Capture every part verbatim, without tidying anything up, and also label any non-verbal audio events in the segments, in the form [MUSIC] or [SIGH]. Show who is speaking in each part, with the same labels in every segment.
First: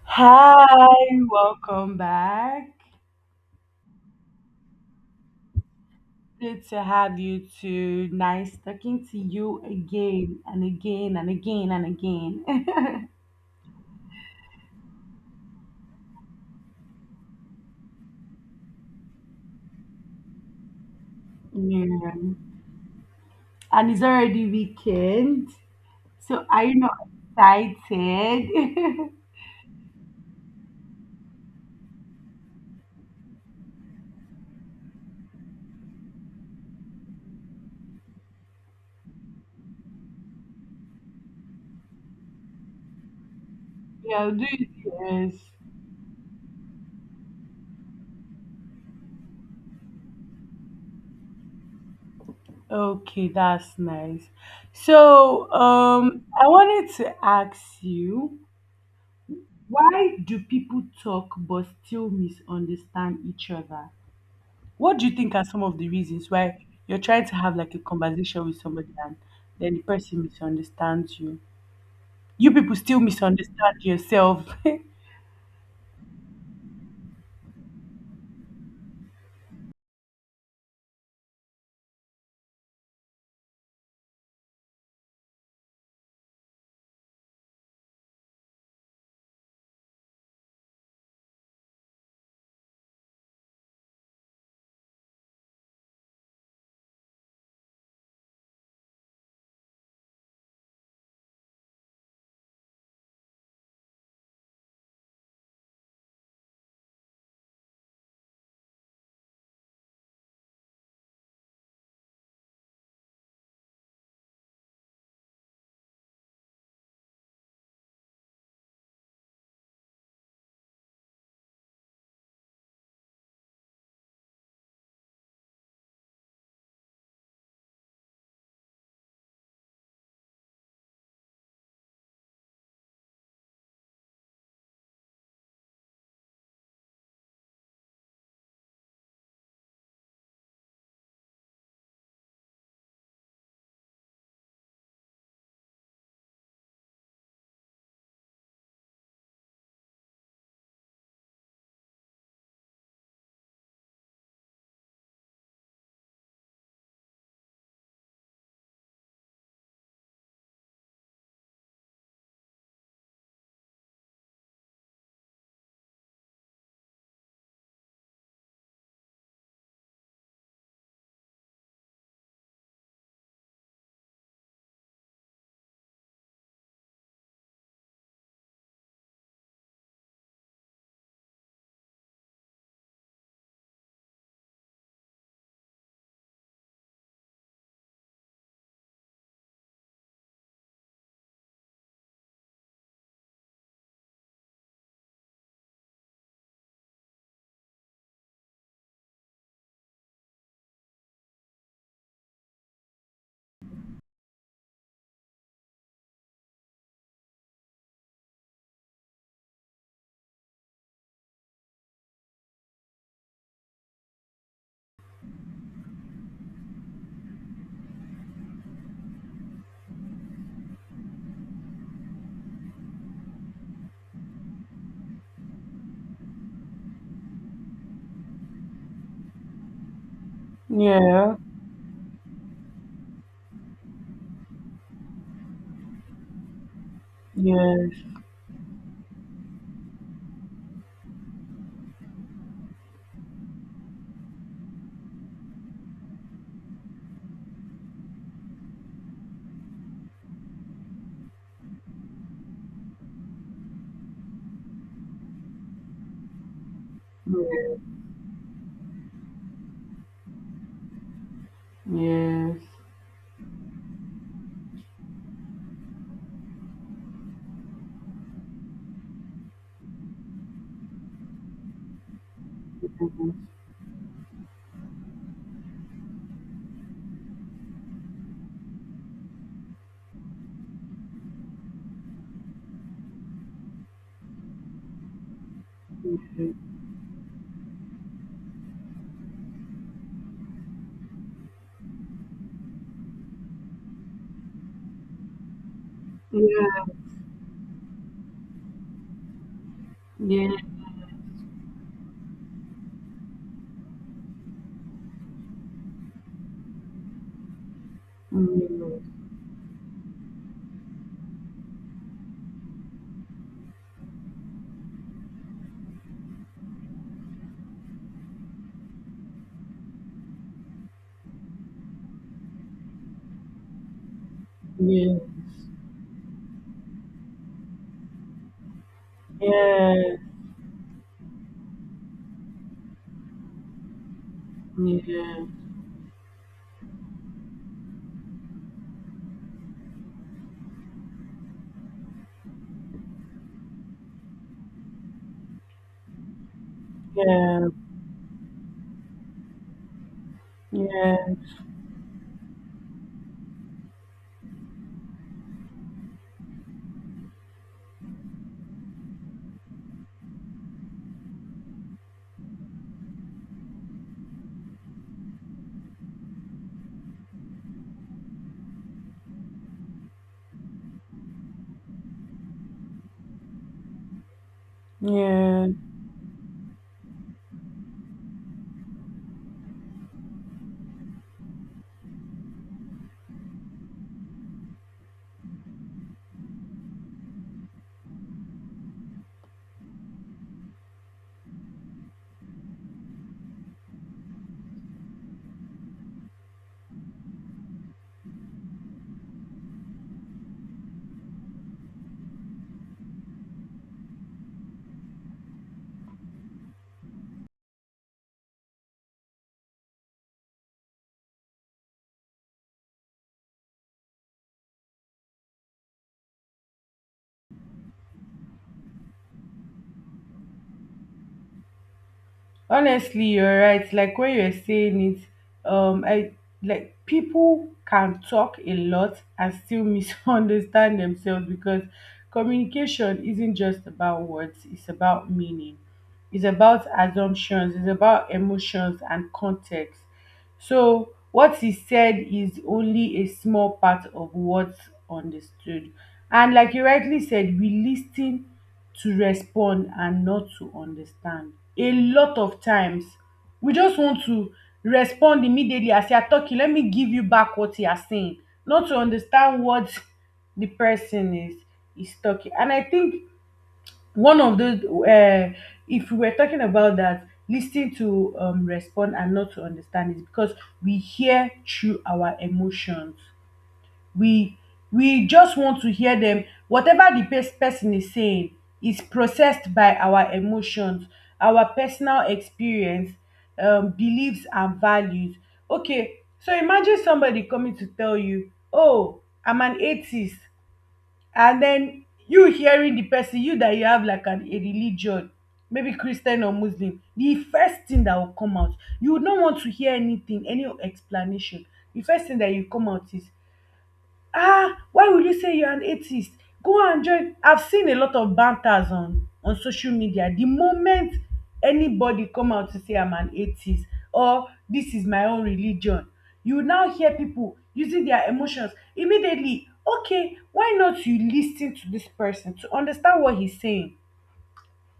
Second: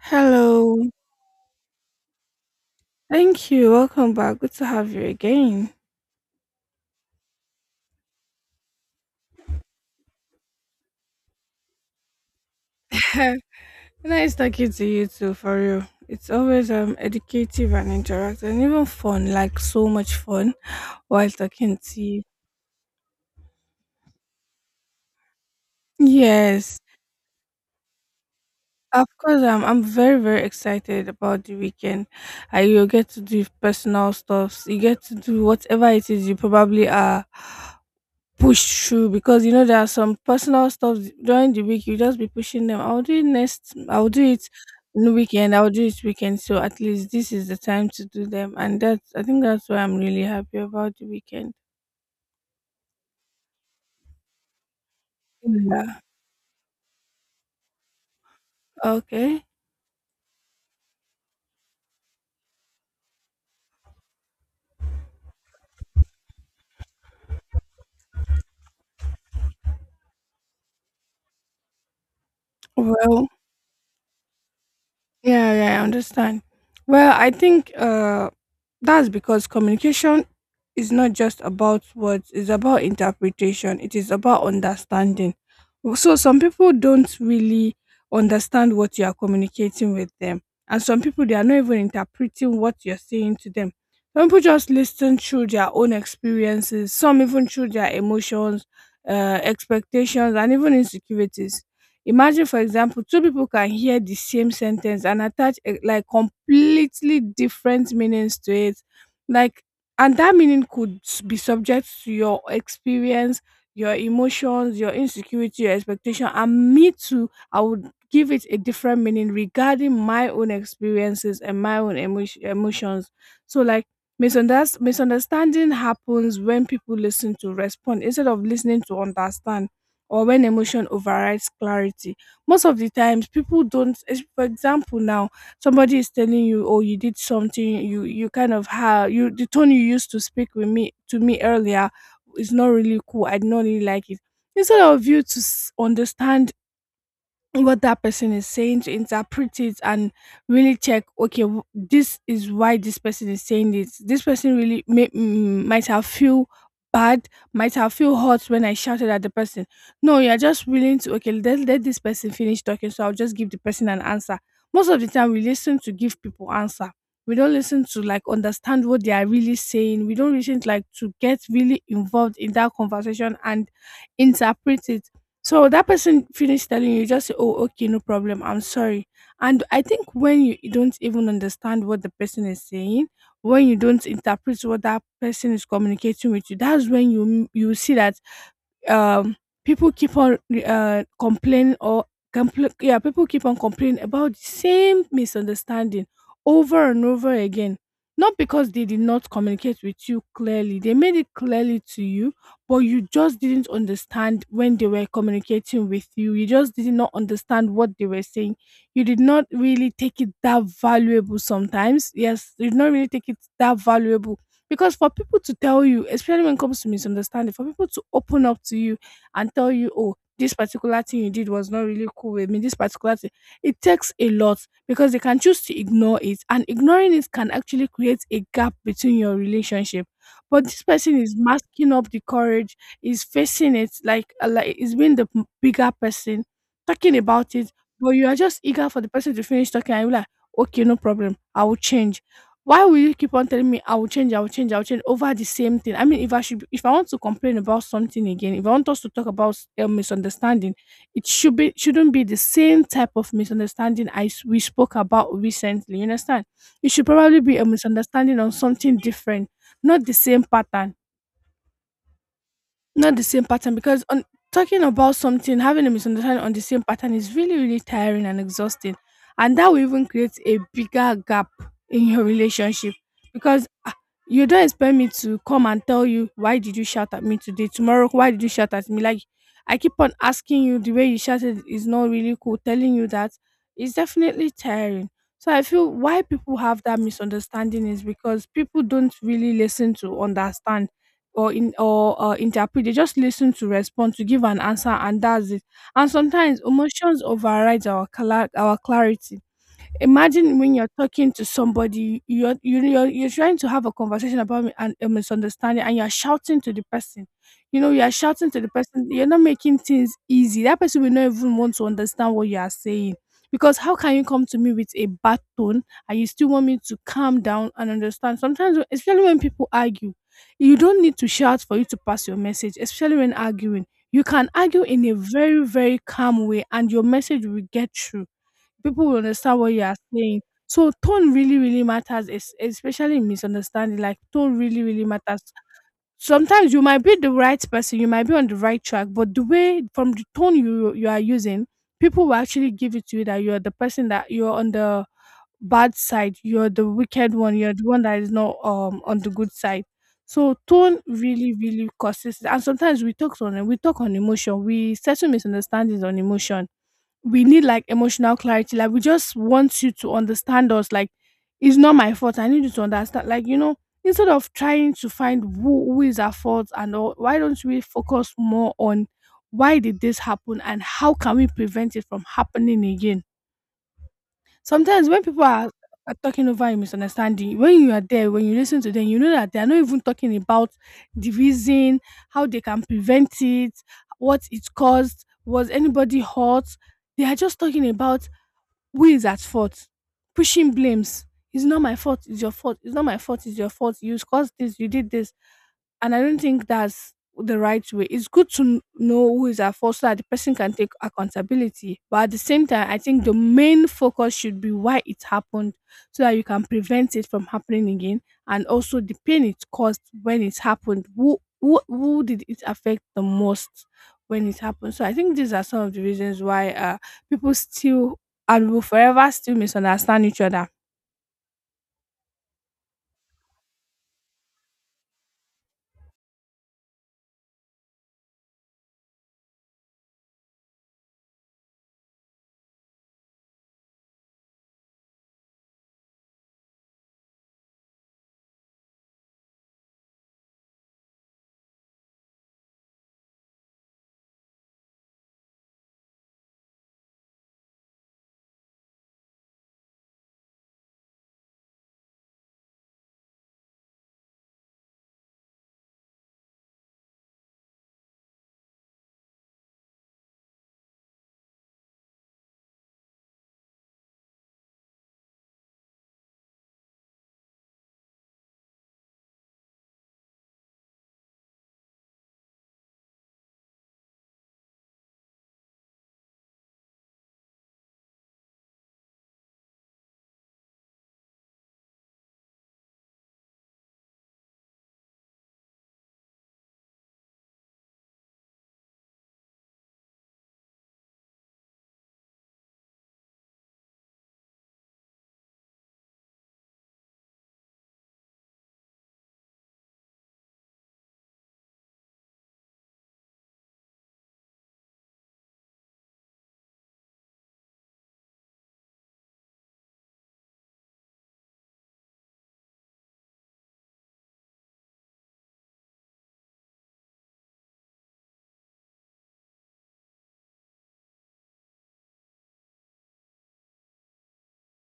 Speaker 1: Hello.
Speaker 2: Hi, welcome back.
Speaker 1: Thank you. Welcome back. Good to have you again.
Speaker 2: Good to have you too. Nice talking to you again and again and again and again.
Speaker 1: [LAUGHS] Nice talking to you too, for real. It's always um educative and interactive and even fun, like so much fun while
Speaker 2: [LAUGHS]
Speaker 1: talking to you.
Speaker 2: Yeah. And it's already weekend. So are you
Speaker 1: Yes.
Speaker 2: not excited?
Speaker 1: Of course,
Speaker 2: [LAUGHS]
Speaker 1: um, I'm very, very excited about the weekend. Uh, you get to do personal stuffs. You get to do whatever it is you probably are push through because you know there are some personal stuff during the week you just be pushing them. I'll do it next, I'll do
Speaker 2: Yeah, do
Speaker 1: it
Speaker 2: it.
Speaker 1: in the
Speaker 2: Yes.
Speaker 1: weekend, I'll do it weekend. So at least this is the time to do them, and that's i think that's why I'm really happy about the weekend.
Speaker 2: Okay, that's nice. So
Speaker 1: Mhm.
Speaker 2: um I wanted to ask you,
Speaker 1: Okay.
Speaker 2: why do people talk but still misunderstand each other? What do you think are some of the reasons why you're trying to have like a conversation with somebody and then the person misunderstands you? You people still
Speaker 1: Well,
Speaker 2: misunderstand yourself. [LAUGHS]
Speaker 1: Yeah, yeah, I understand. Well, I think uh, that's because communication is not just about words, it's about interpretation, it is about understanding. So, some people don't really understand what you are communicating with them, and some people they are not even interpreting what you're saying to them. Some people just listen through their own experiences, some even through their emotions, uh, expectations, and even insecurities. Imagine, for example, two people can hear the same sentence and attach eh, like completely different meanings to it. Like, and that meaning could s- be subject to your experience, your emotions, your insecurity, your expectation. And me too, I would give it a different meaning regarding my own experiences and my own emo- emotions. So, like, misunderst- misunderstanding happens when people listen to respond instead of listening to understand, or when emotion overrides clarity. Most of the times people don't es- for example now somebody is telling you, oh, you did something, you you kind of have you, the tone you used to speak with me, to me earlier, is not really cool. I did not really like it. Instead of you to s- understand what that person is saying, to interpret it, and really check, okay, w- this is why this person is saying this, this person really may, mm, might have feel bad, might have feel hurt when I shouted at the person. No, you're just willing to, okay, let, let this person finish talking so I'll just give the person an answer. Most of the time we listen to give people answer, we don't listen to like understand what they are really saying. We don't listen like to get really involved in that conversation and interpret it. So that person finished telling you, you just say, "Oh, okay, no problem. I'm sorry." And I think when you you don't even understand what the person is saying, when you don't interpret what that person is communicating with you, that's when you you see that um, people keep on uh, complaining or compl- yeah, people keep on complaining about the same misunderstanding over and over again. Not because they did not communicate with you clearly, they made it clearly to you, but you just didn't understand when they were communicating with you. You just did not understand what they were saying. You did not really take it that valuable sometimes. Yes, you did not really take it that valuable, because for people to tell you, especially when it comes to misunderstanding, for people to open up to you and tell you, oh, this particular thing you did was not really cool with me, this particular thing, it takes a lot, because they can choose to ignore it. And ignoring it can actually create a gap between your relationship. But this person
Speaker 2: Yeah.
Speaker 1: is masking up the courage, is facing it, like, uh, like is being the m- bigger person, talking about it.
Speaker 2: Yes.
Speaker 1: But you are just eager for the person to finish talking and you're like, okay, no problem, I will change. Why will you keep on telling me I will change, I will change, I will change over the same thing? I mean, if I should, if I want to complain about something again, if I want us to talk about a misunderstanding, it should be, shouldn't be the same type of misunderstanding I s- we spoke about recently. You understand? It should probably be a
Speaker 2: Yes.
Speaker 1: misunderstanding on something different, not the same pattern.
Speaker 2: Yes.
Speaker 1: Not the same pattern, because on talking about something, having a misunderstanding on the same pattern is really, really tiring and exhausting. And that will even create a bigger gap in your relationship
Speaker 2: Mhm.
Speaker 1: because, ah, you don't expect me to come and tell you, why did you shout at me today? Tomorrow, why did you shout at me? Like, I keep on asking you, the way you shouted is not really cool. Telling you that is definitely tiring. So I feel why people have that misunderstanding is because people don't really listen to understand or in or uh, interpret. They just listen to respond, to give an answer, and that's it. And sometimes
Speaker 2: Yeah.
Speaker 1: emotions overrides our cla- our clarity.
Speaker 2: Yeah. Yes.
Speaker 1: Imagine when you're
Speaker 2: Yes.
Speaker 1: talking to somebody, you're you you're, you're trying to have a conversation about mi- an, a misunderstanding, and you're shouting to the person. You know, you're shouting to the person, you're not making things easy. That person will not even want to understand what you are saying, because how can you come to me with a bad tone and you still want me to calm down and understand? Sometimes when- especially when people argue, you don't need to shout for you to pass your message, especially when arguing. You can argue in a very, very calm way and your message will get through. People will understand what you are saying. So tone really, really matters, es- especially in misunderstanding. Like, tone really, really matters. Sometimes you might be the right person, you might be on the right track, but the way, from the tone you you are using, people will actually give it to you that you're the person, that you're on the bad side, you're the
Speaker 2: Yeah.
Speaker 1: wicked one,
Speaker 2: Yeah.
Speaker 1: you're the one that is not um on the good side. So
Speaker 2: Yeah.
Speaker 1: tone
Speaker 2: Yeah.
Speaker 1: really, really causes, and sometimes we talk on we talk on emotion, we settle misunderstandings on emotion. We need like emotional clarity. Like, we just want you to understand us. Like, it's not my fault. I need you to understand. Like, you know, instead of trying to find who who is at fault and all, why don't we focus more on why did this happen and how can we prevent it from happening again? Sometimes when people
Speaker 2: Yeah.
Speaker 1: are are talking over a misunderstanding, when you are there, when you listen to them, you know that they are not even talking about the reason, how they can prevent it, what it caused, was anybody hurt. They are just talking about who is at fault? Pushing blames. It's not my fault. It's your fault. It's not my fault. It's your fault. You caused this. You did this. And I don't think that's the right way. It's good to kn- know who is at fault so that the person can take accountability. But at the same time, I think the main focus should be why it happened, so that you can prevent it from happening again, and also the pain it caused when it happened. Who who, who did it affect the most when it happened? So I think these are some of the reasons why uh, people still and will forever still misunderstand each other.
Speaker 2: Honestly, you're right. Like when you're saying it, um i like, people can talk a lot and still [LAUGHS] misunderstand themselves, because communication isn't just about words. It's about meaning, it's about assumptions, it's about emotions and context. So what he said is only a small part of what's understood. And like you rightly said, we listen to respond and not to understand. A lot of times we just want to respond immediately. As you are talking, let me give you back what you are saying, not to understand what the person is is talking. And I think one of those, um if we were talking about that lis ten to um respond and not to understand, is because we hear through our emotions. we we just want to hear them. Whatever the pes- person is saying is processed by our emotions, our personal experience, um, beliefs and values. Okay, so imagine somebody coming to tell you, oh, I'm an atheist, and then you hearing the person, you that you have like an a religion, maybe Christian or Muslim, the first thing that will come out, you would not want to hear anything, any explanation. The first thing that you come out is, ah, why will you say you're an atheist? Go and join. I've seen a lot of banters on, on social media. The moment anybody come out to say I'm an atheist or this is my own religion, you now hear people using their emotions immediately. Okay, why not you listen to this person to understand what he's saying?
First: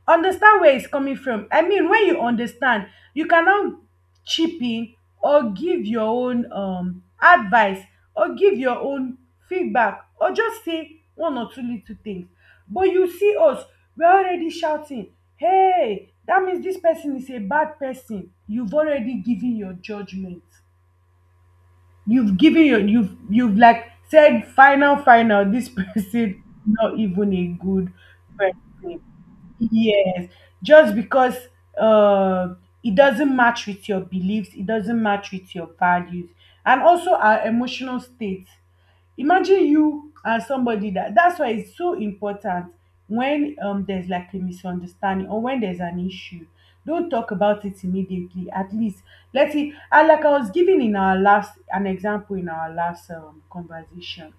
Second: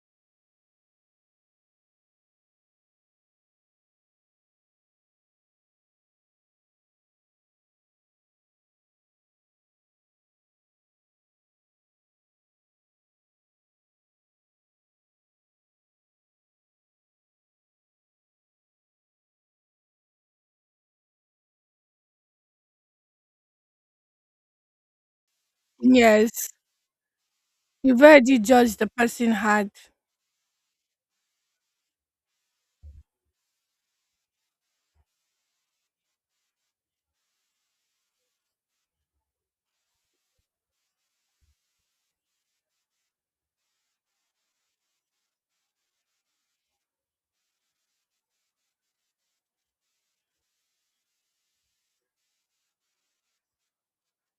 Speaker 2: Understand where it's coming from. I mean, when you understand, you can now chip in or give your own um advice or give your own feedback, or just say one or two little things. But you see us, we're already shouting, hey, that means this person is a bad person. You've already given your judgment. You've given your, you've you've like said final final this [LAUGHS] person is
Speaker 1: Yes.
Speaker 2: not even a good
Speaker 1: You've already judged the
Speaker 2: person.
Speaker 1: person hard.
Speaker 2: Yes, just because uh, it doesn't match with your beliefs, it doesn't match with your values, and also our emotional state. Imagine you as somebody that, that's why it's so important when um, there's like a misunderstanding or when there's an issue. Don't talk about it immediately. At least let it. And like I was giving in our last an example in our last um, conversation,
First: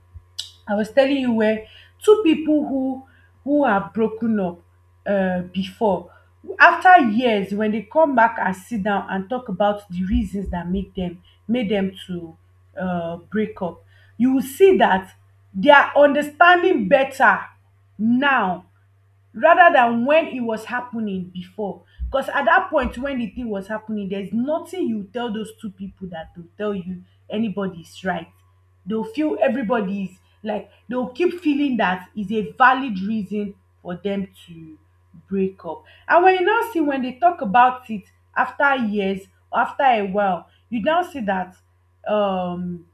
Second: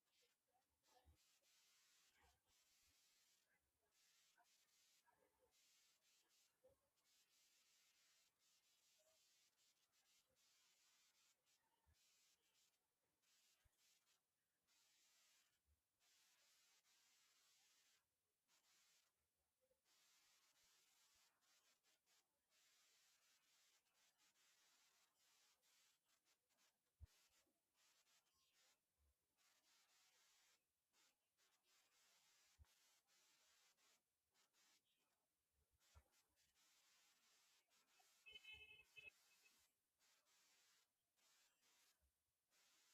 Speaker 2: I was telling you, where two people who who have broken up uh, before, after years when they come back and sit down and talk about the reasons that make them made them to uh, break up, you will see that they are understanding better now, rather than when it was happening before. Because at that point when the thing was happening, there's nothing you tell those two people that will tell you anybody's right. They'll feel everybody's, like, they'll keep feeling that is a valid reason for them to break up. And when you now see, when they talk about it after years or after a while, you now see that um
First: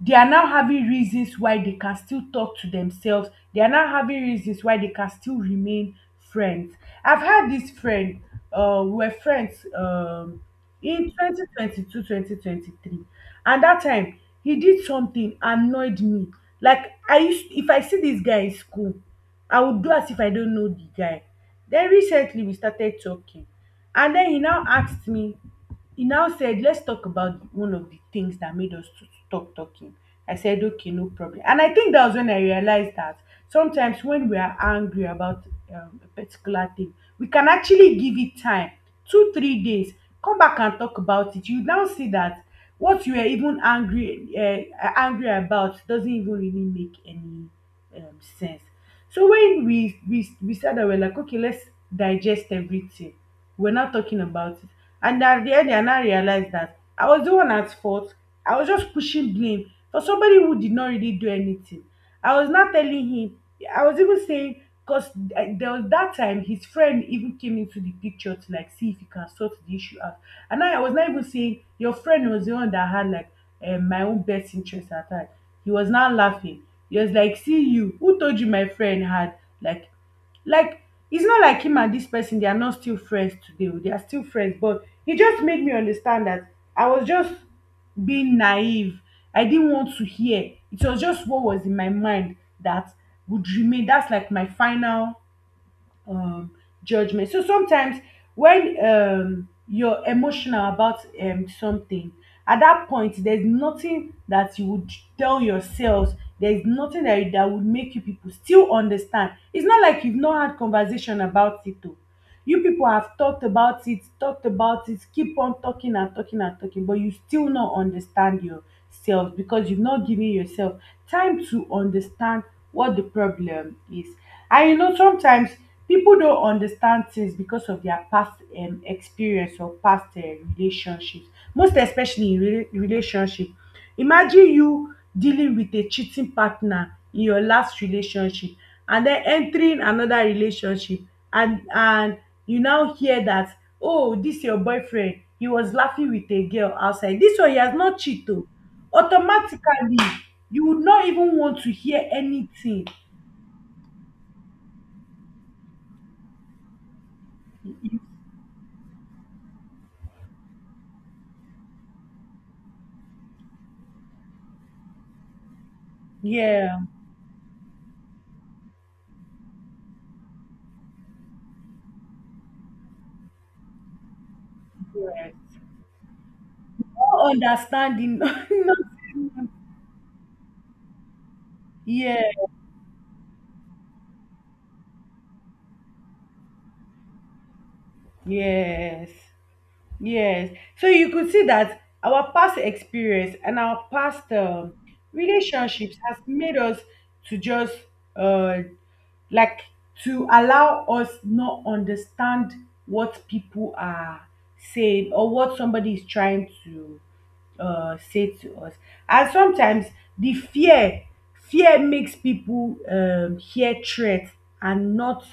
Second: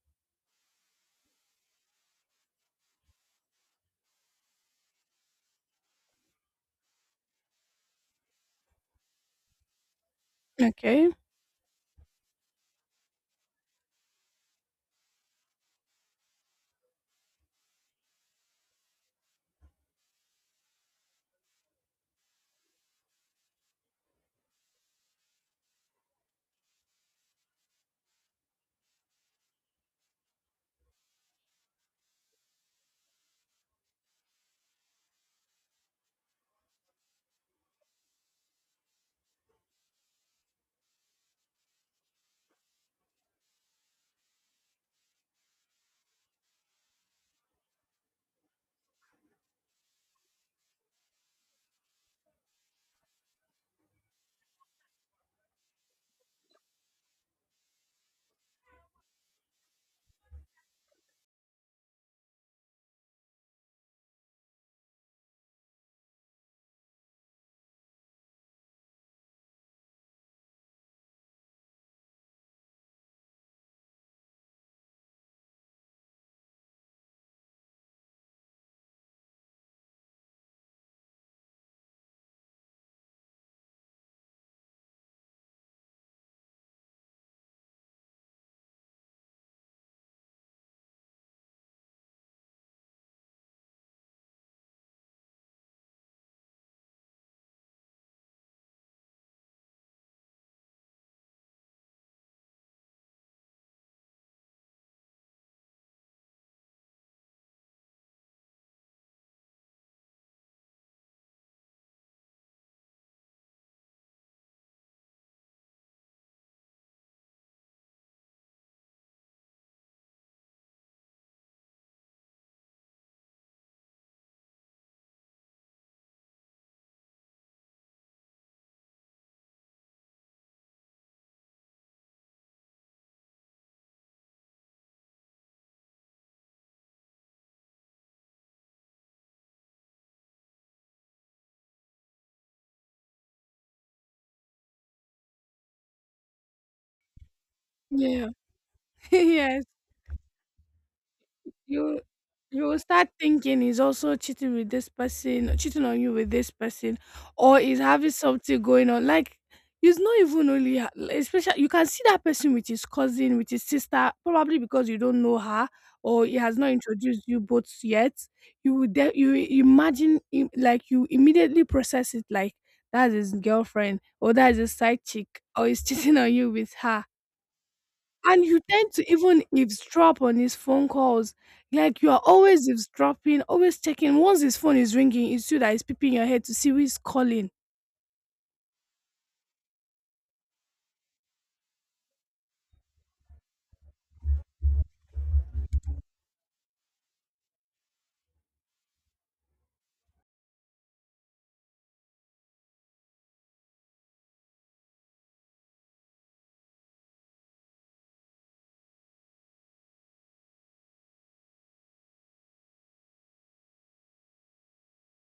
Speaker 2: they are now having reasons why they can still talk to themselves. They are now having reasons why they can still remain friends. I've had this friend, uh, we were friends, um, in
Speaker 1: Okay.
Speaker 2: twenty twenty-two twenty twenty-three, and that time he did something annoyed me, like, I used, if I see this guy in school, I would do as if I don't know the guy. Then recently we started talking, and then he now asked me, he now said, let's talk about one of the things that made us to stop talking. I said, okay, no problem. And I think that was when I realized that sometimes when we are angry about um, a particular thing, we can actually give it time, two three days, come back and talk about it. You now see that what you were even angry uh, angry about doesn't even really make any um, sense. So when we we we sat down, we're like, okay, let's digest everything. We're not talking about it. And at the end, I now realized that I was the one at fault. I was just pushing blame for somebody who did not really do anything. I was not telling him. I was even saying, because there was that time his friend even came into the picture to like see if he can sort the issue out. And I, I was not even saying your friend was the one that had like um, my own best interest at heart. He was now laughing. He was like, "See you? Who told you my friend had like like it's not like him and this person they are not still friends today. Oh, they are still friends, but he just made me understand that I was just being naive. I didn't want to hear. It was just what was in my mind that would remain, that's like my final um judgment. So sometimes when um you're emotional about um something, at that point there's nothing that you would tell yourselves. There's nothing that, that would make you people still understand. It's not like you've not had conversation about it, though. You people have talked about it, talked about it, keep on talking and talking and talking, but you still not understand yourself, because you've not given yourself time to understand what the problem is. And you know, sometimes people don't understand things because of their past um, experience or past uh, relationships. Most especially in rela- relationship. Imagine you dealing with a cheating partner in your last relationship and den entering another relationship, and and you now hear dat, "oh dis your boyfriend he was laughing with a girl outside, dis one he has not cheat
Speaker 1: Yeah.
Speaker 2: oo,"
Speaker 1: [LAUGHS] Yes,
Speaker 2: automatically you would not even want to hear
Speaker 1: you you will
Speaker 2: anything.
Speaker 1: start thinking he's also cheating with this person, cheating on you with this person, or is having something going on. Like, he's not even only ha- like, especially you can see that person with his cousin, with his sister, probably because you don't know her or he has not
Speaker 2: Yeah,
Speaker 1: introduced you both yet. You would de- you imagine im- like you immediately process it like that's his girlfriend or that's his side chick
Speaker 2: yes,
Speaker 1: or he's [LAUGHS] cheating on you with her.
Speaker 2: no understanding.
Speaker 1: And you tend to even eavesdrop on his phone calls.
Speaker 2: [LAUGHS]
Speaker 1: Like, you are
Speaker 2: Yes,
Speaker 1: always eavesdropping, always checking. Once his phone is ringing, it's you that is peeping your head to see who is calling.
Speaker 2: yes. Yes. So you could see that our past experience and our past um, relationships has made us to just, uh, like, to allow us not understand what people are saying, or what somebody is trying to uh, say to us. And sometimes the fear, fear makes people um, hear threats and not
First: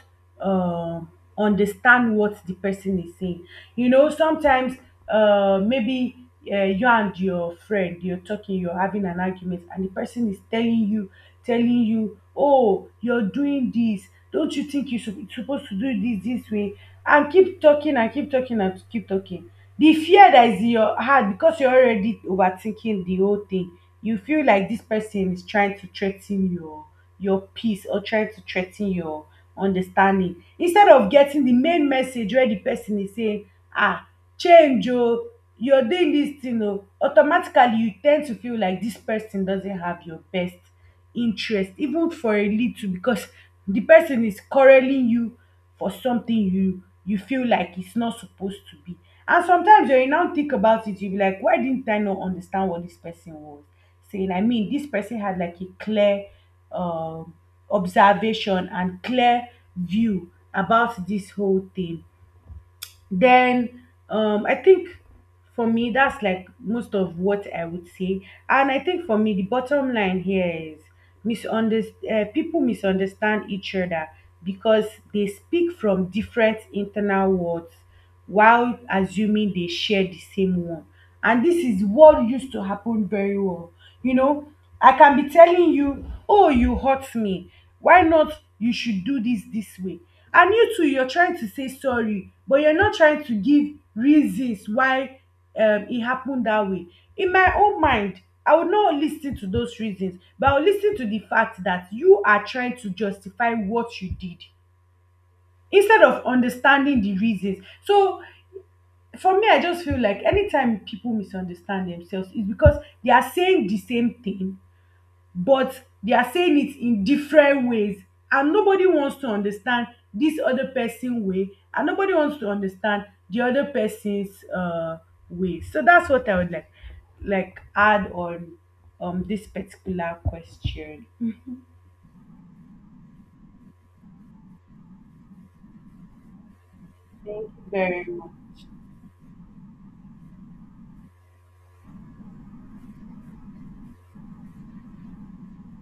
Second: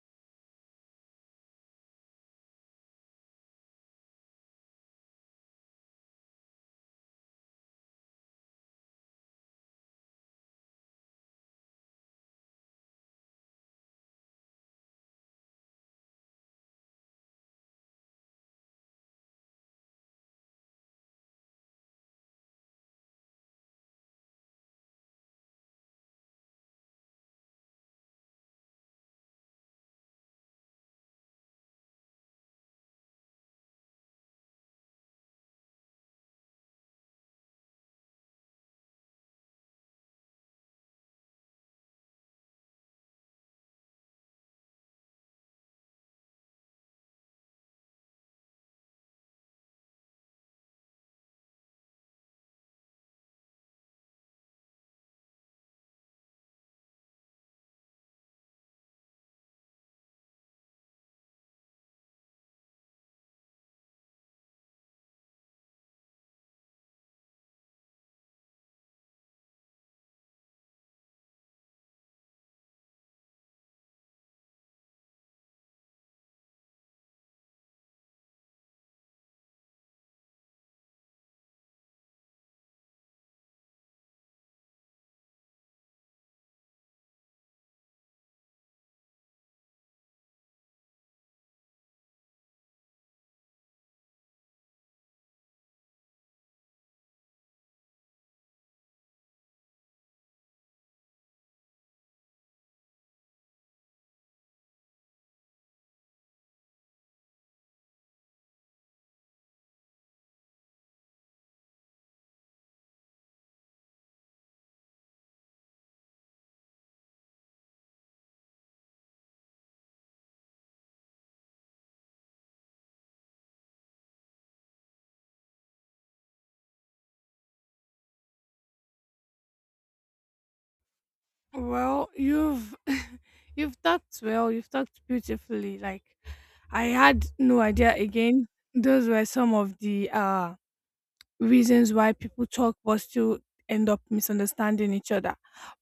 Speaker 2: um, understand what the person is saying. You know, sometimes uh, maybe uh, you and your friend, you're talking, you're having an argument, and the person is telling you, telling you, oh, oh, you're doing this, don't you think you sup- supposed to do this this way, and keep talking and keep talking and keep talking, the fear that is in your heart, because you're already overthinking the whole thing, you feel like this person is trying to threaten your your peace, or trying to threaten your understanding, instead of getting the main message where the person is saying, ah, change oh, you're doing this thing oh, automatically you tend to feel like this person doesn't have your best interest even for a little, because the person is quarreling you for something you, you feel like it's not supposed to be. And sometimes when you now think about it, you be like, why didn't I not understand what this person was saying? I mean, this person had like a clear um observation and clear view about this whole thing. Then um, I think for me, that's like most of what I would say. And I think for me, the bottom line here is misunderstand. Uh, people misunderstand each other because they speak from different internal words while assuming they share the same one. And this is what used to happen very well you know I can be telling you, "Oh, you hurt me, why not, you should do this this way," and you too, you're trying to say sorry but you're not trying to give reasons why um, it happened that way. In my own mind, I would not lis ten to those reasons, but I will lis ten to the fact that you are trying to justify what you did instead of understanding the reasons. So for me, I just feel like anytime people misunderstand themselves, it's because they are saying the same thing, but they are saying it in different ways, and nobody wants to understand this other person way, and nobody wants to understand the other person's uh way. So that's what I would like like add on um this particular question.
Speaker 1: Well, you've [LAUGHS] you've talked well. You've talked beautifully. Like, I had
Speaker 2: Thank you
Speaker 1: no idea.
Speaker 2: very much.
Speaker 1: Again, those were some of the uh reasons why people talk but still end up misunderstanding each other.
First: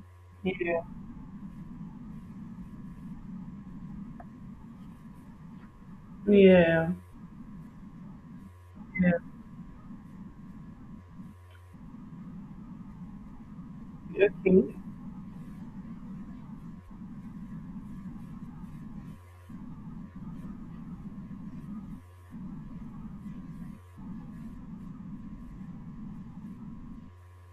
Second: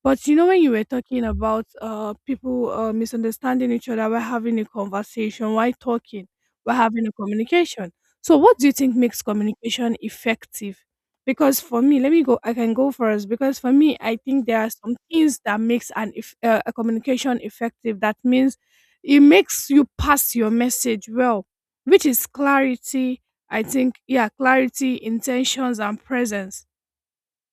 Speaker 1: But you know, when you
Speaker 2: Yeah,
Speaker 1: were talking about uh, people uh, misunderstanding each other while having a conversation, while talking, while
Speaker 2: yeah,
Speaker 1: having a communication. So, what do you think makes communication effective? Because for me, let me go. I can go first. Because for me, I
Speaker 2: yeah.
Speaker 1: think there
Speaker 2: Okay.
Speaker 1: are some things that makes an if, uh, a communication effective. That means it makes you pass your message well, which is clarity. I think, yeah, clarity, intentions, and presence.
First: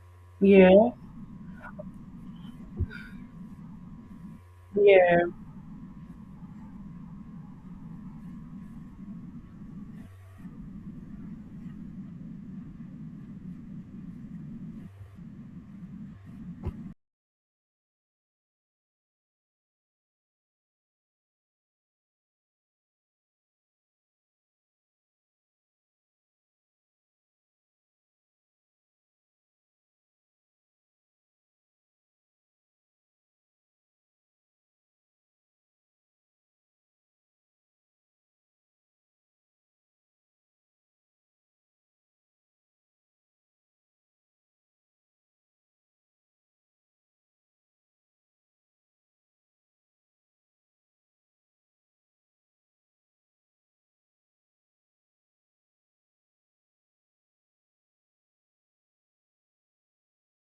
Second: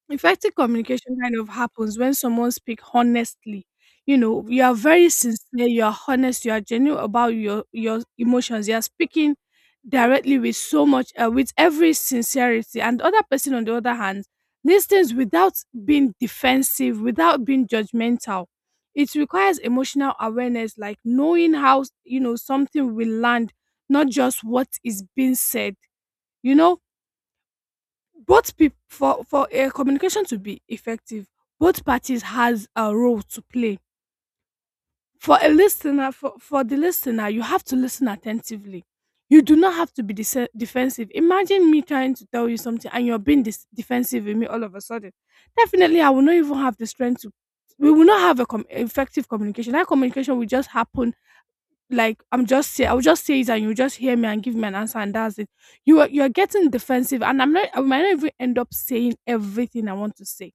Speaker 1: Effective
Speaker 2: Yeah,
Speaker 1: communication kind of happens when someone speaks honestly. You know, you are very
Speaker 2: yeah.
Speaker 1: sincere, you are honest, you are genuine about your your emotions. You are speaking directly with so much, uh, with every sincerity. And the other person, on the other hand, listens without being defensive, without being judgmental. It requires emotional awareness, like knowing how you know something will land, not just what is being said. You know, both peop for for a communication to be effective, both parties has a role to play. For a listener, for for the listener, you have to listen attentively. You do not have to be dese- defensive. Imagine me trying to tell you something and you're being dis defensive with me all of a sudden. Definitely I will not even have the strength to. We will not have a com effective communication. That communication will just happen like I'm just say I'll just say it and you just hear me and give me an answer and that's it. You are you're getting defensive and I'm not I might not even end up saying everything I want to say.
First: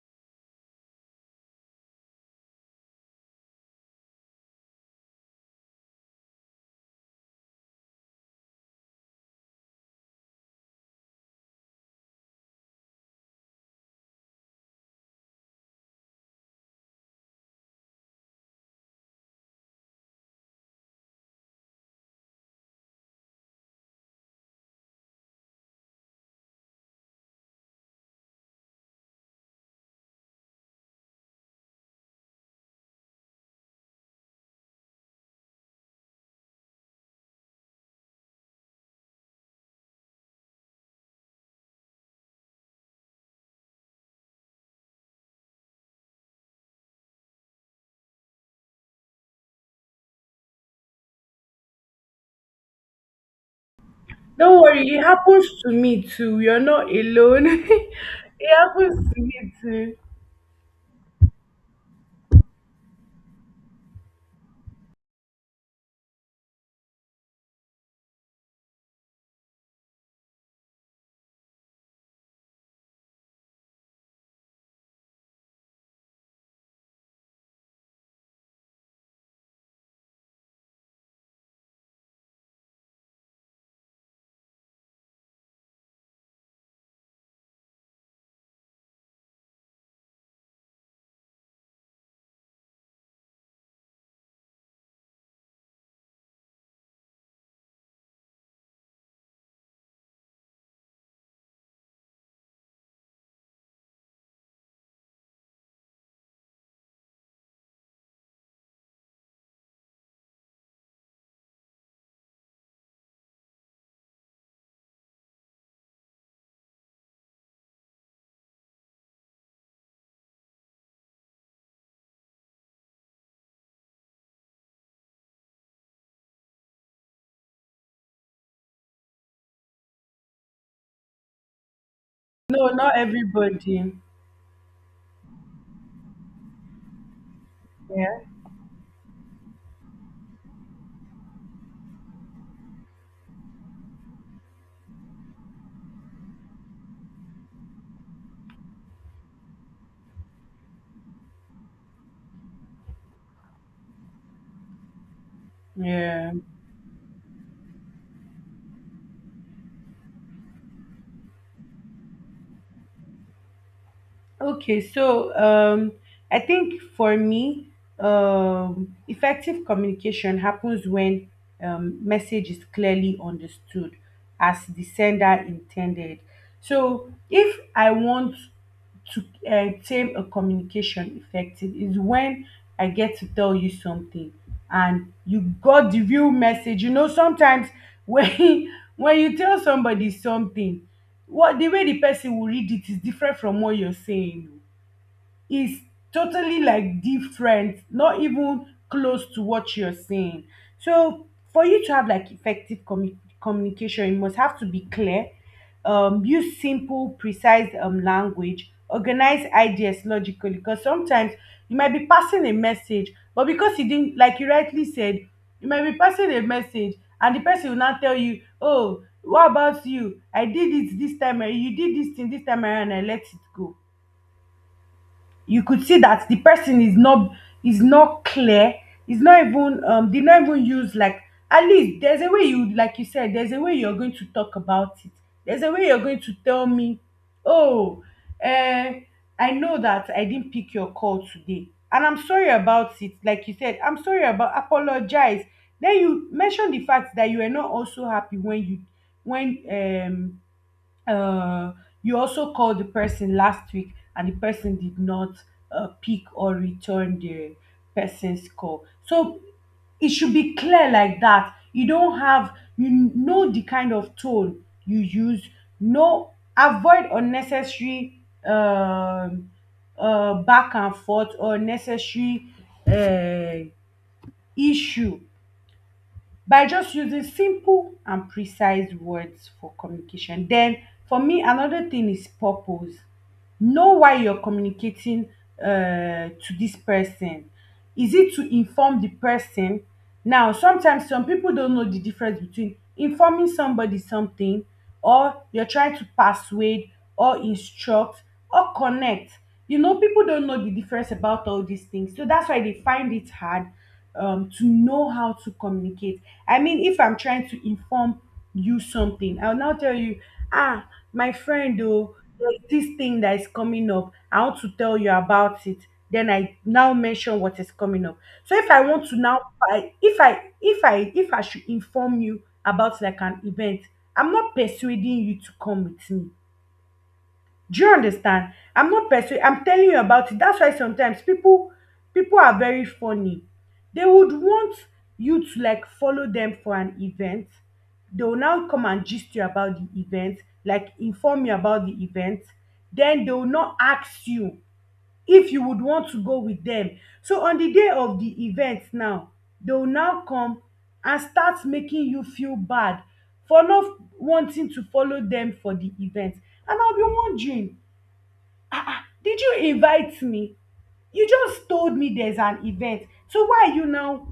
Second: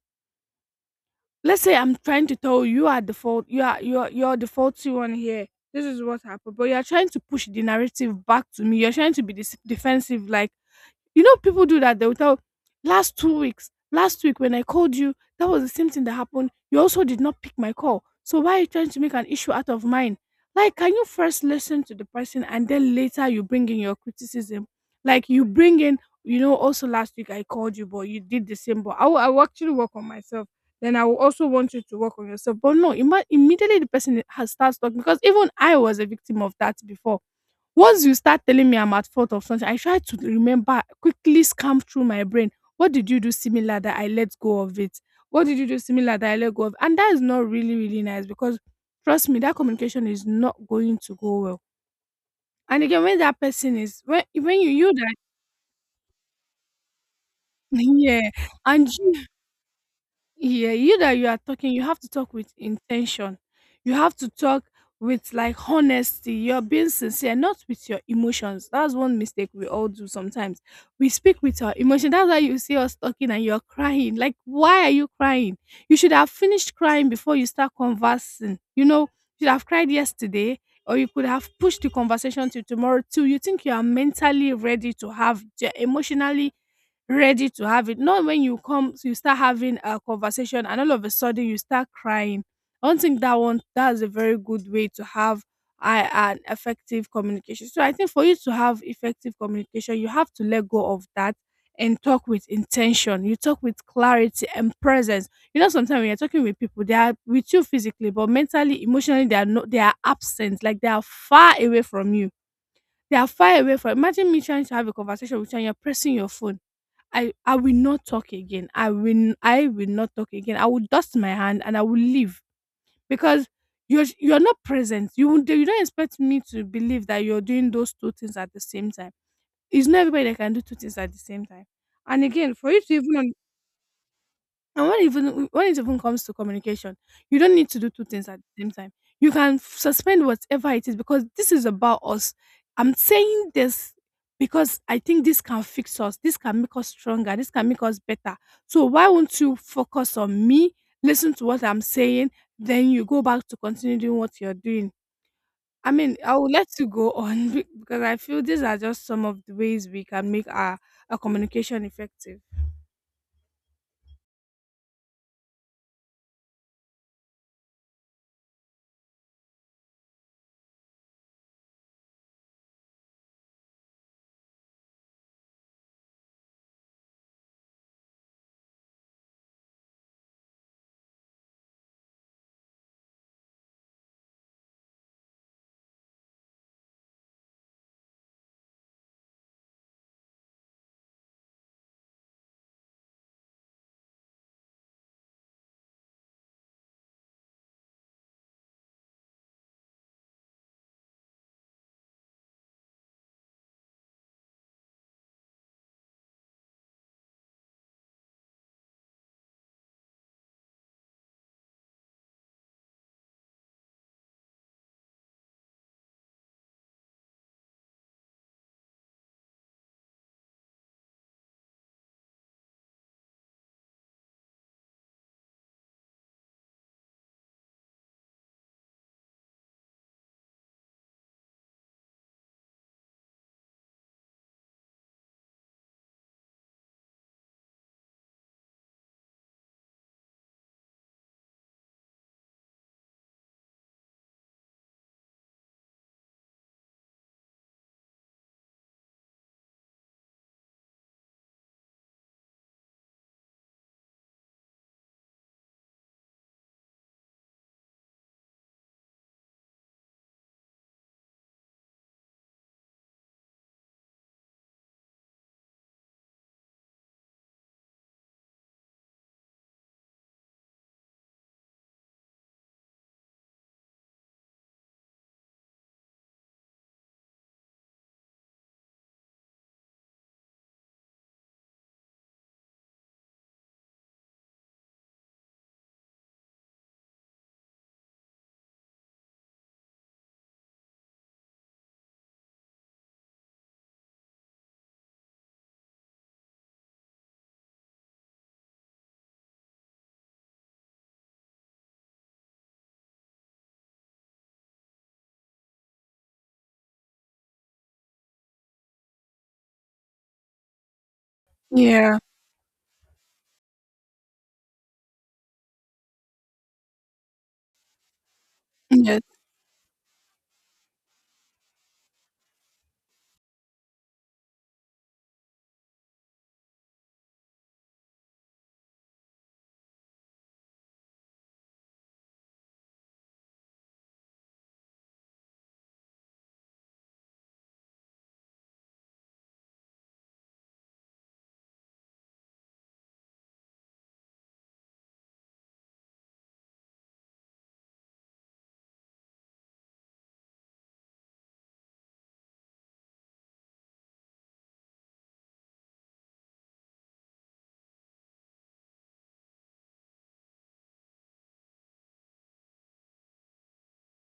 Speaker 1: Let's say I'm trying to tell you you are the fault you are you're you're the faulty one here. This is what happened. But you're trying to push the narrative back to me. You're trying to be dis- defensive. Like, you know, people do that. They'll tell last two weeks, last week when I called you, that was the same thing that happened. You also did not pick my call. So why are you trying to make an issue out of mine? Like, can you first listen to the person and then later you bring in your criticism? Like you bring in, you know, also last week I called you, but you did the same. But I will, I will actually work on myself. Then I will also want you to work on yourself. But no, imma- immediately the person has starts talking. Because even I was a victim of that before, once you start telling me I'm at fault of something, I try to remember, quickly scan through my brain. What did you do similar that I let go of it? What did you do similar that I let go of? And that is not really, really nice, because trust me, that communication is not going to go well. And again, when that person is when
Speaker 2: Don't
Speaker 1: when you
Speaker 2: worry,
Speaker 1: you
Speaker 2: it
Speaker 1: that
Speaker 2: happens to me too, you're not alone. [LAUGHS]
Speaker 1: [LAUGHS] yeah,
Speaker 2: It
Speaker 1: and
Speaker 2: happens to me too.
Speaker 1: Yeah, you that you are talking, you have to talk with intention. You have to talk with like honesty. You're being sincere, not with your emotions. That's one mistake we all do sometimes. We speak with our emotion. That's why you see us talking and you're crying. Like, why are you crying? You should have finished crying before you start conversing. You know, you should have cried yesterday, or you could have pushed the conversation to tomorrow too. You think you are mentally ready to have the emotionally ready to have it. Not when you come, you start having a conversation, and all of a sudden you start crying. I don't think that one that's a very good way to have I an effective communication. So I think for you to have effective communication, you have to let go of that and talk with intention. You talk with clarity and presence. You know, sometimes when you're talking with people, they are with you physically, but mentally, emotionally, they are not. They are absent. Like they are far away from you. They are far away from. Imagine me trying to have a conversation with you, and you're pressing your phone. I I will not talk again. I will I will not talk again. I will dust my hand and I will leave, because you're you're not present. You won't- you don't expect me to believe that you're doing those two things at the same time. It's not everybody that can do two things at the same time. And again,
Speaker 2: No,
Speaker 1: for you to
Speaker 2: not
Speaker 1: even
Speaker 2: everybody.
Speaker 1: and when even when it even comes to communication, you don't need to do two
Speaker 2: Yeah.
Speaker 1: things at the same time. You can f- suspend whatever it is, because this is about us. I'm saying this because I think this can fix us. This can make us stronger. This can make us better. So why won't you focus on me? Listen to what I'm saying, then you go back to continue doing what you're doing. I mean,
Speaker 2: Yeah.
Speaker 1: I will let you go on [LAUGHS] be- because I feel these are just some of the ways we can make our, our communication effective.
Speaker 2: Okay. So, um, I think for me, um, effective communication happens when um, message is clearly understood as the sender intended. So, if I want to uh, tame a communication effective, is when I get to tell you something and you got the real message. You know, sometimes when [LAUGHS] when you tell somebody something, what the way the person will read it is different from what you're saying, is totally like different, not even close to what you're saying. So for you to have like effective commu- communication, you must have to be clear, um, use simple, precise um, language, organize ideas logically. Because sometimes you might be passing a message, but because you didn't, like you rightly said, you might be passing a message, and the person will now tell you, "Oh, what about you? I did it this time. eh, You did this thing this time around, and I let it go." You could see that the person is not, is not clear, is not even um did not even use like, at least there's a way you, like you said, there's a way you're going to talk about it, there's a way you're going to tell me, "Oh, uh I know that I didn't pick your call today, and I'm sorry about it." Like you said, "I'm sorry about," apologize. Then you mention the fact that you were not also happy when you, when um uh, you also called the person last week and the person did not uh, pick or return the person's call. So it should be clear like that. You don't have, you know, the kind of tone you use. No, avoid unnecessary um, uh, back and forth, or necessary uh, issue, by just using simple and precise words for communication. Den for me another thing is purpose. Know why you're communicating um to dis person. Is it to inform the person? Now sometimes some people don't know the difference between informing somebody something, or you're trying to persuade, or instruct, or connect. You know, people don't know the difference about all these things, so that's why they find it hard um, to know how to communicate. I mean, if I'm trying to inform you something, I'll now tell you, ah, my friend, oh,
Speaker 1: Yeah.
Speaker 2: there's this thing that is coming up, I want to tell you about it. Then I now mention what is coming up. So if I want to
Speaker 1: Yes.
Speaker 2: now, I- if I, if I, if I should inform you about like an event, I'm not persuading you to come with me. Do you understand? I'm not persuaded, I'm telling you about it. That's why sometimes people, people are very funny. They would want you to like follow them for an event. They will now come and gist you about the event, like inform you about the event. Then they will not ask you if you would want to go with them. So on the day of the event now, they will now come and start making you feel bad for not wanting to follow them for the event. And I'll be wondering, ah ah, did you invite me? You just told me there's an event, so why are you now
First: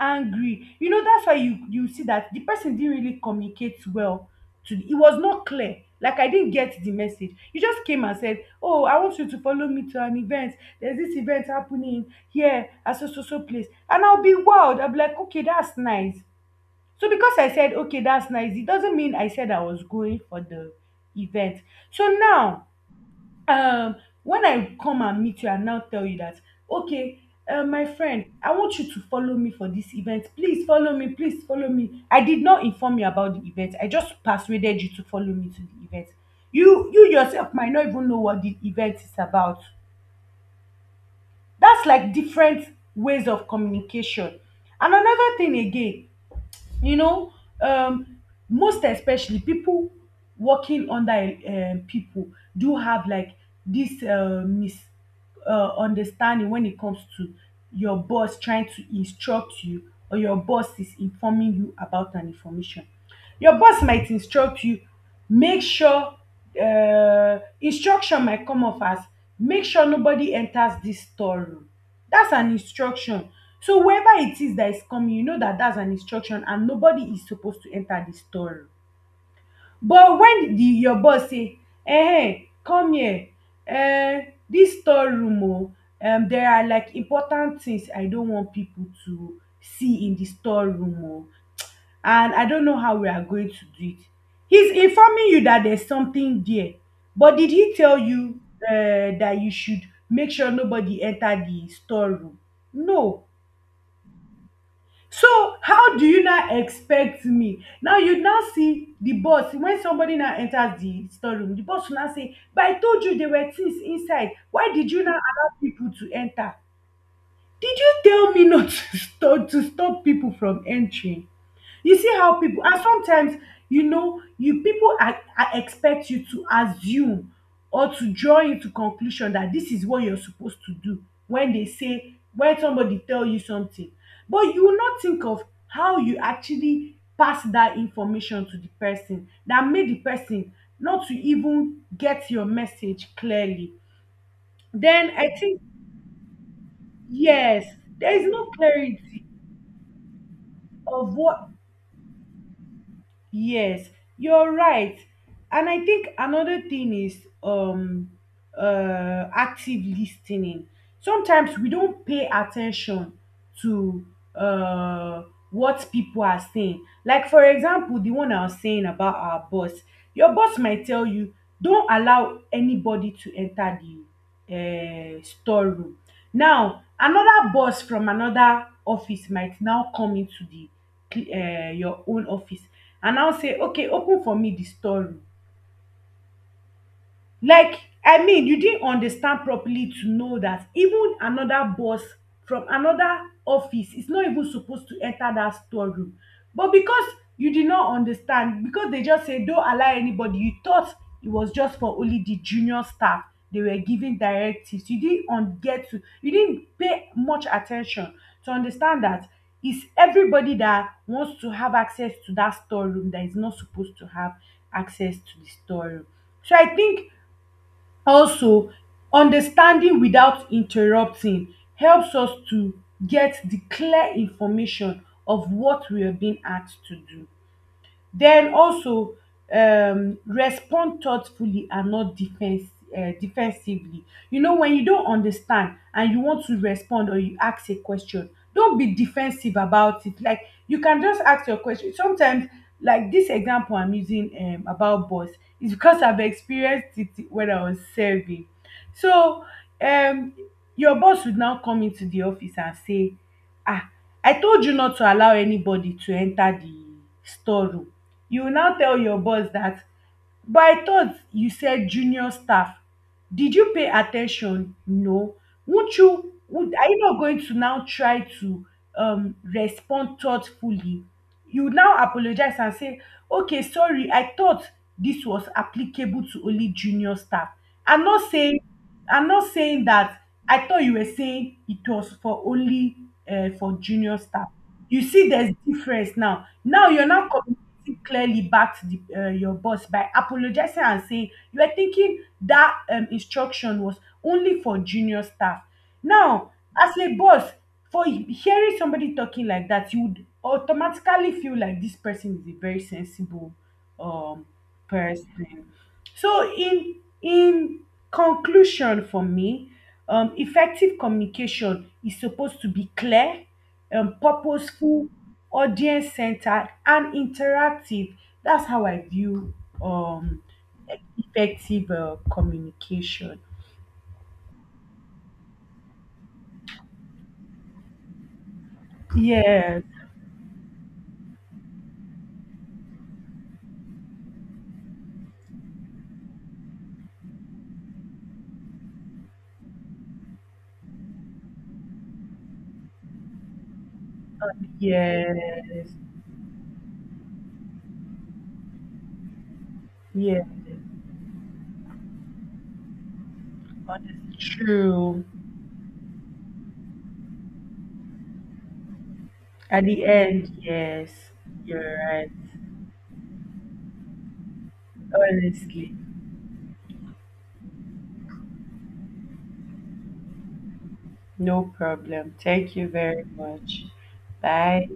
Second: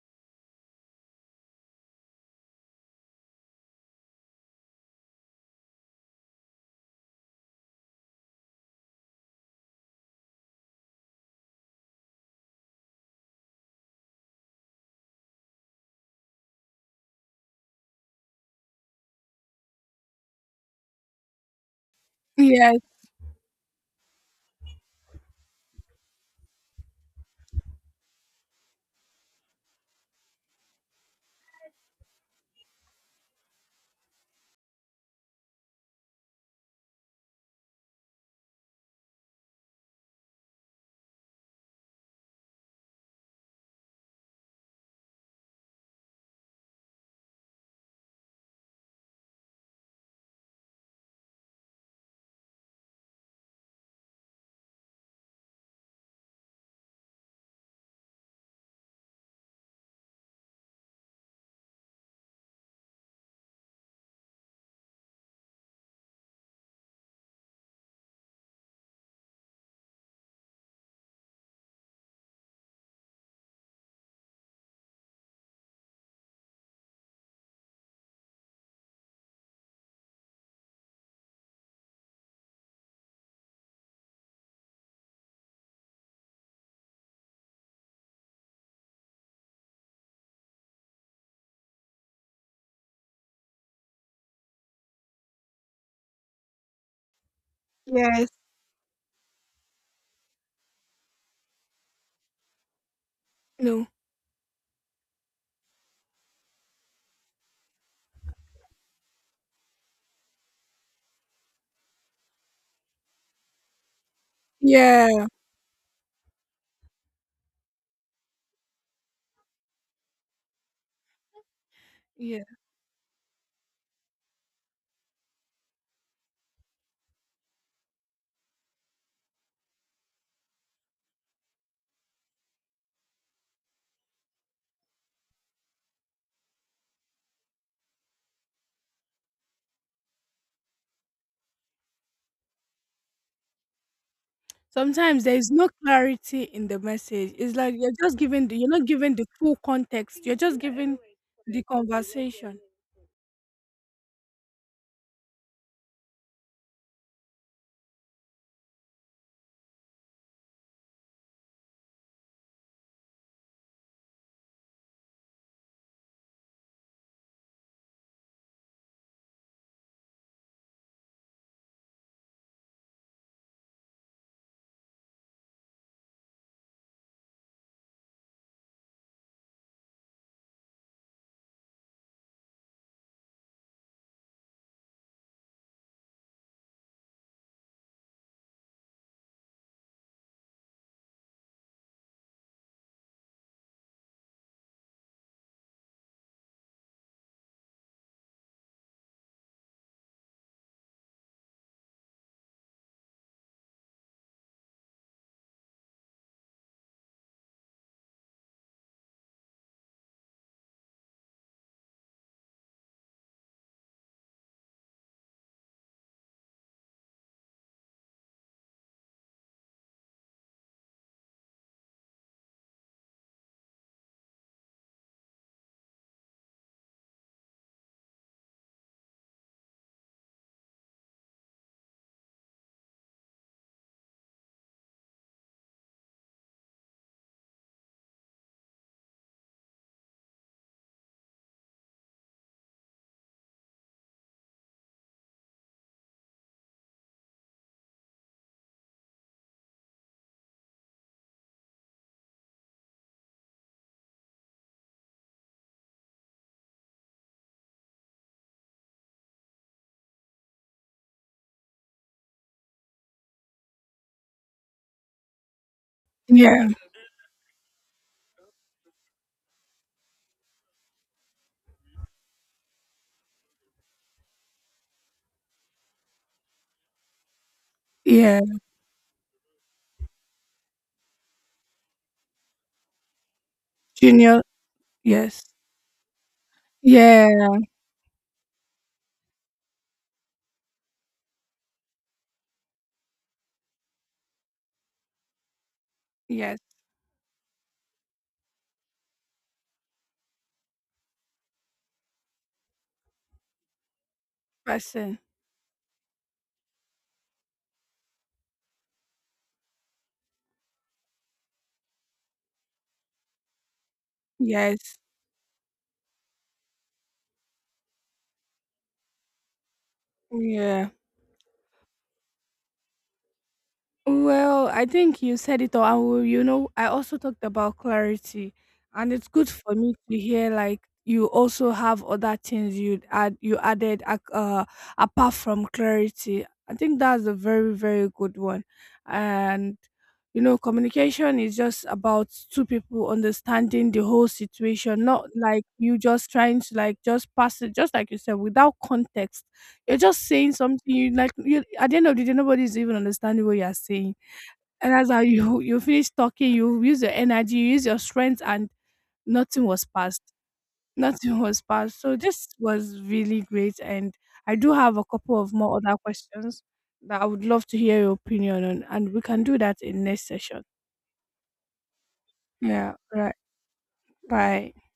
Speaker 2: angry? You know, that's why you, you see that the person didn't really communicate well. To, it was not clear, like I didn't get the message. You just came and said, "Oh, I want you to follow me to an event, there's this event happening here at so so so place," and i'll be wild I'll be like, "Okay, that's nice." So because I said, "Okay, that's nice," it doesn't mean I said I was going for the event. So now
Speaker 1: Yes.
Speaker 2: um when I come and meet you and now tell you that, "Okay, um my friend, I want you to follow me for this event, please follow me, please follow me," I did not inform you about the event, I just persuaded you to follow me to the event. you you yourself might not even know what the event is about. That's like different ways of communication. And another thing again, you know, um, most especially people working under um, people, do have like this uh, mis uh, understanding when it comes to your boss trying to instruct you, or your boss is informing you about an information. Your boss might instruct you, make sure, uh, instruction might come off as, make sure nobody enters this storeroom. That's an instruction. So whoever it is that is coming, you know that that's an instruction and nobody is supposed to enter the story. But when the, your boss say, "Ehen, come here. um Dis storeroom oo, um there are like important things I don't want people to see in the storeroom oo, and I don't know how we are going to do it." He's informing you that there's something there. But did he tell
Speaker 1: Yes.
Speaker 2: you um that you should make sure nobody enter the storeroom? No.
Speaker 1: No.
Speaker 2: So how do you now expect me? Now you now see the boss when somebody now enters the storeroom, the boss will now say, "But I told you there were things inside. Why did you now
Speaker 1: Yeah.
Speaker 2: allow people to enter? Did you tell me not [LAUGHS] to stop to stop people from entering?" You see how
Speaker 1: Yeah.
Speaker 2: people, and sometimes, you know, you people are, are, expect you to assume or to draw into conclusion that this is what you're supposed to do, when they say, when somebody tell you something, but you will not think of how you actually pass that information to the person, that made the person not to even get your message clearly. Then
Speaker 1: Sometimes
Speaker 2: I
Speaker 1: there is
Speaker 2: think,
Speaker 1: no clarity in the message. It's
Speaker 2: yes,
Speaker 1: like you're
Speaker 2: there
Speaker 1: just
Speaker 2: is no
Speaker 1: giving the, you're not giving
Speaker 2: clarity
Speaker 1: the full context. You're just giving
Speaker 2: of what.
Speaker 1: the conversation.
Speaker 2: Yes, you're right. And I think another thing is um uh active listening. Sometimes we don't pay attention to uh what people are saying. Like for example, the one I was saying about our boss. Your boss might tell you, "Don't allow anybody to enter the uh, storeroom." Now, another boss from another office might now come into the um your own office and now say, "Okay, open for me the store room." Like, I mean, you didn't understand properly to know that even another boss from another office is not even supposed to enter that storeroom. But because you did not understand, because they just say, "Don't allow anybody," you thought it was just for only the junior staff they were giving directives. You didn't un- get to, you didn't pay much attention to understand that it's everybody that wants to have access to that storeroom that is not supposed to have access to the storeroom. So I think also, understanding without interrupting helps us to get the clear information of what we are being asked to do. Den also, um respond thoughtfully and not defense um defensively. You know, when you don understand and you want to respond, or you ask a question, don't be defensive about it. Like, you can just ask your question. Sometimes, like this example I'm using um about bus is because I've experienced it when I was serving. So um your boss would now come into the office and say, "Ah, I told you not to allow anybody to enter the store room." You now tell your boss dat, "But I thought you said junior staff, did you pay at ten tion? No. Wont you
Speaker 1: Yeah,
Speaker 2: would, are you not going to now try to um respond thoughtfully?" You now apologize and say, "Okay, sorry, I thought this was applicable to only junior staff. I'm not
Speaker 1: yeah.
Speaker 2: saying, I'm not saying that, I thought you were saying it was for only um for junior
Speaker 1: Junior,
Speaker 2: staff." You see
Speaker 1: yes.
Speaker 2: there's difference. Now now you're
Speaker 1: Yeah,
Speaker 2: not communicating clearly back to the, uh, your boss by apologizing and saying you were thinking that um, instruction was only for junior staff. Now,
Speaker 1: yes.
Speaker 2: as a boss, for hearing somebody talking like that, you would automatically feel like this person is a very sensible um
Speaker 1: Person,
Speaker 2: person. So in in conclusion, for me, um effective communication is supposed to be clear, um,
Speaker 1: yes.
Speaker 2: purposeful, audience centered, and interactive. That's how I view um,
Speaker 1: Yeah.
Speaker 2: effective uh, communication.
Speaker 1: Well, I think you said it all. I You know, I also talked about clarity, and it's good for
Speaker 2: Yes,
Speaker 1: me to hear like you also have other things you add you added ac- uh apart from clarity. I think that's a very, very good one, and you know, communication is just about two people understanding the whole situation, not like
Speaker 2: yes,
Speaker 1: you just trying to like just pass it, just like you said, without context. You're just
Speaker 2: yes.
Speaker 1: saying something you like you at the end of the day nobody's even understanding what you're saying.
Speaker 2: Honestly,
Speaker 1: And that's how
Speaker 2: true.
Speaker 1: you [LAUGHS] you finish talking, you use your energy, you use your strength and nothing
Speaker 2: At
Speaker 1: was
Speaker 2: the
Speaker 1: passed.
Speaker 2: end, yes,
Speaker 1: Nothing [LAUGHS] was
Speaker 2: you're
Speaker 1: passed. So
Speaker 2: right.
Speaker 1: this was really great, and I do have a couple of more
Speaker 2: Honestly,
Speaker 1: other questions that I would love to hear your opinion on, and we can do that in next session.
Speaker 2: no problem. Thank you
Speaker 1: Yeah,
Speaker 2: very
Speaker 1: right.
Speaker 2: much.
Speaker 1: Bye.
Speaker 2: Bye.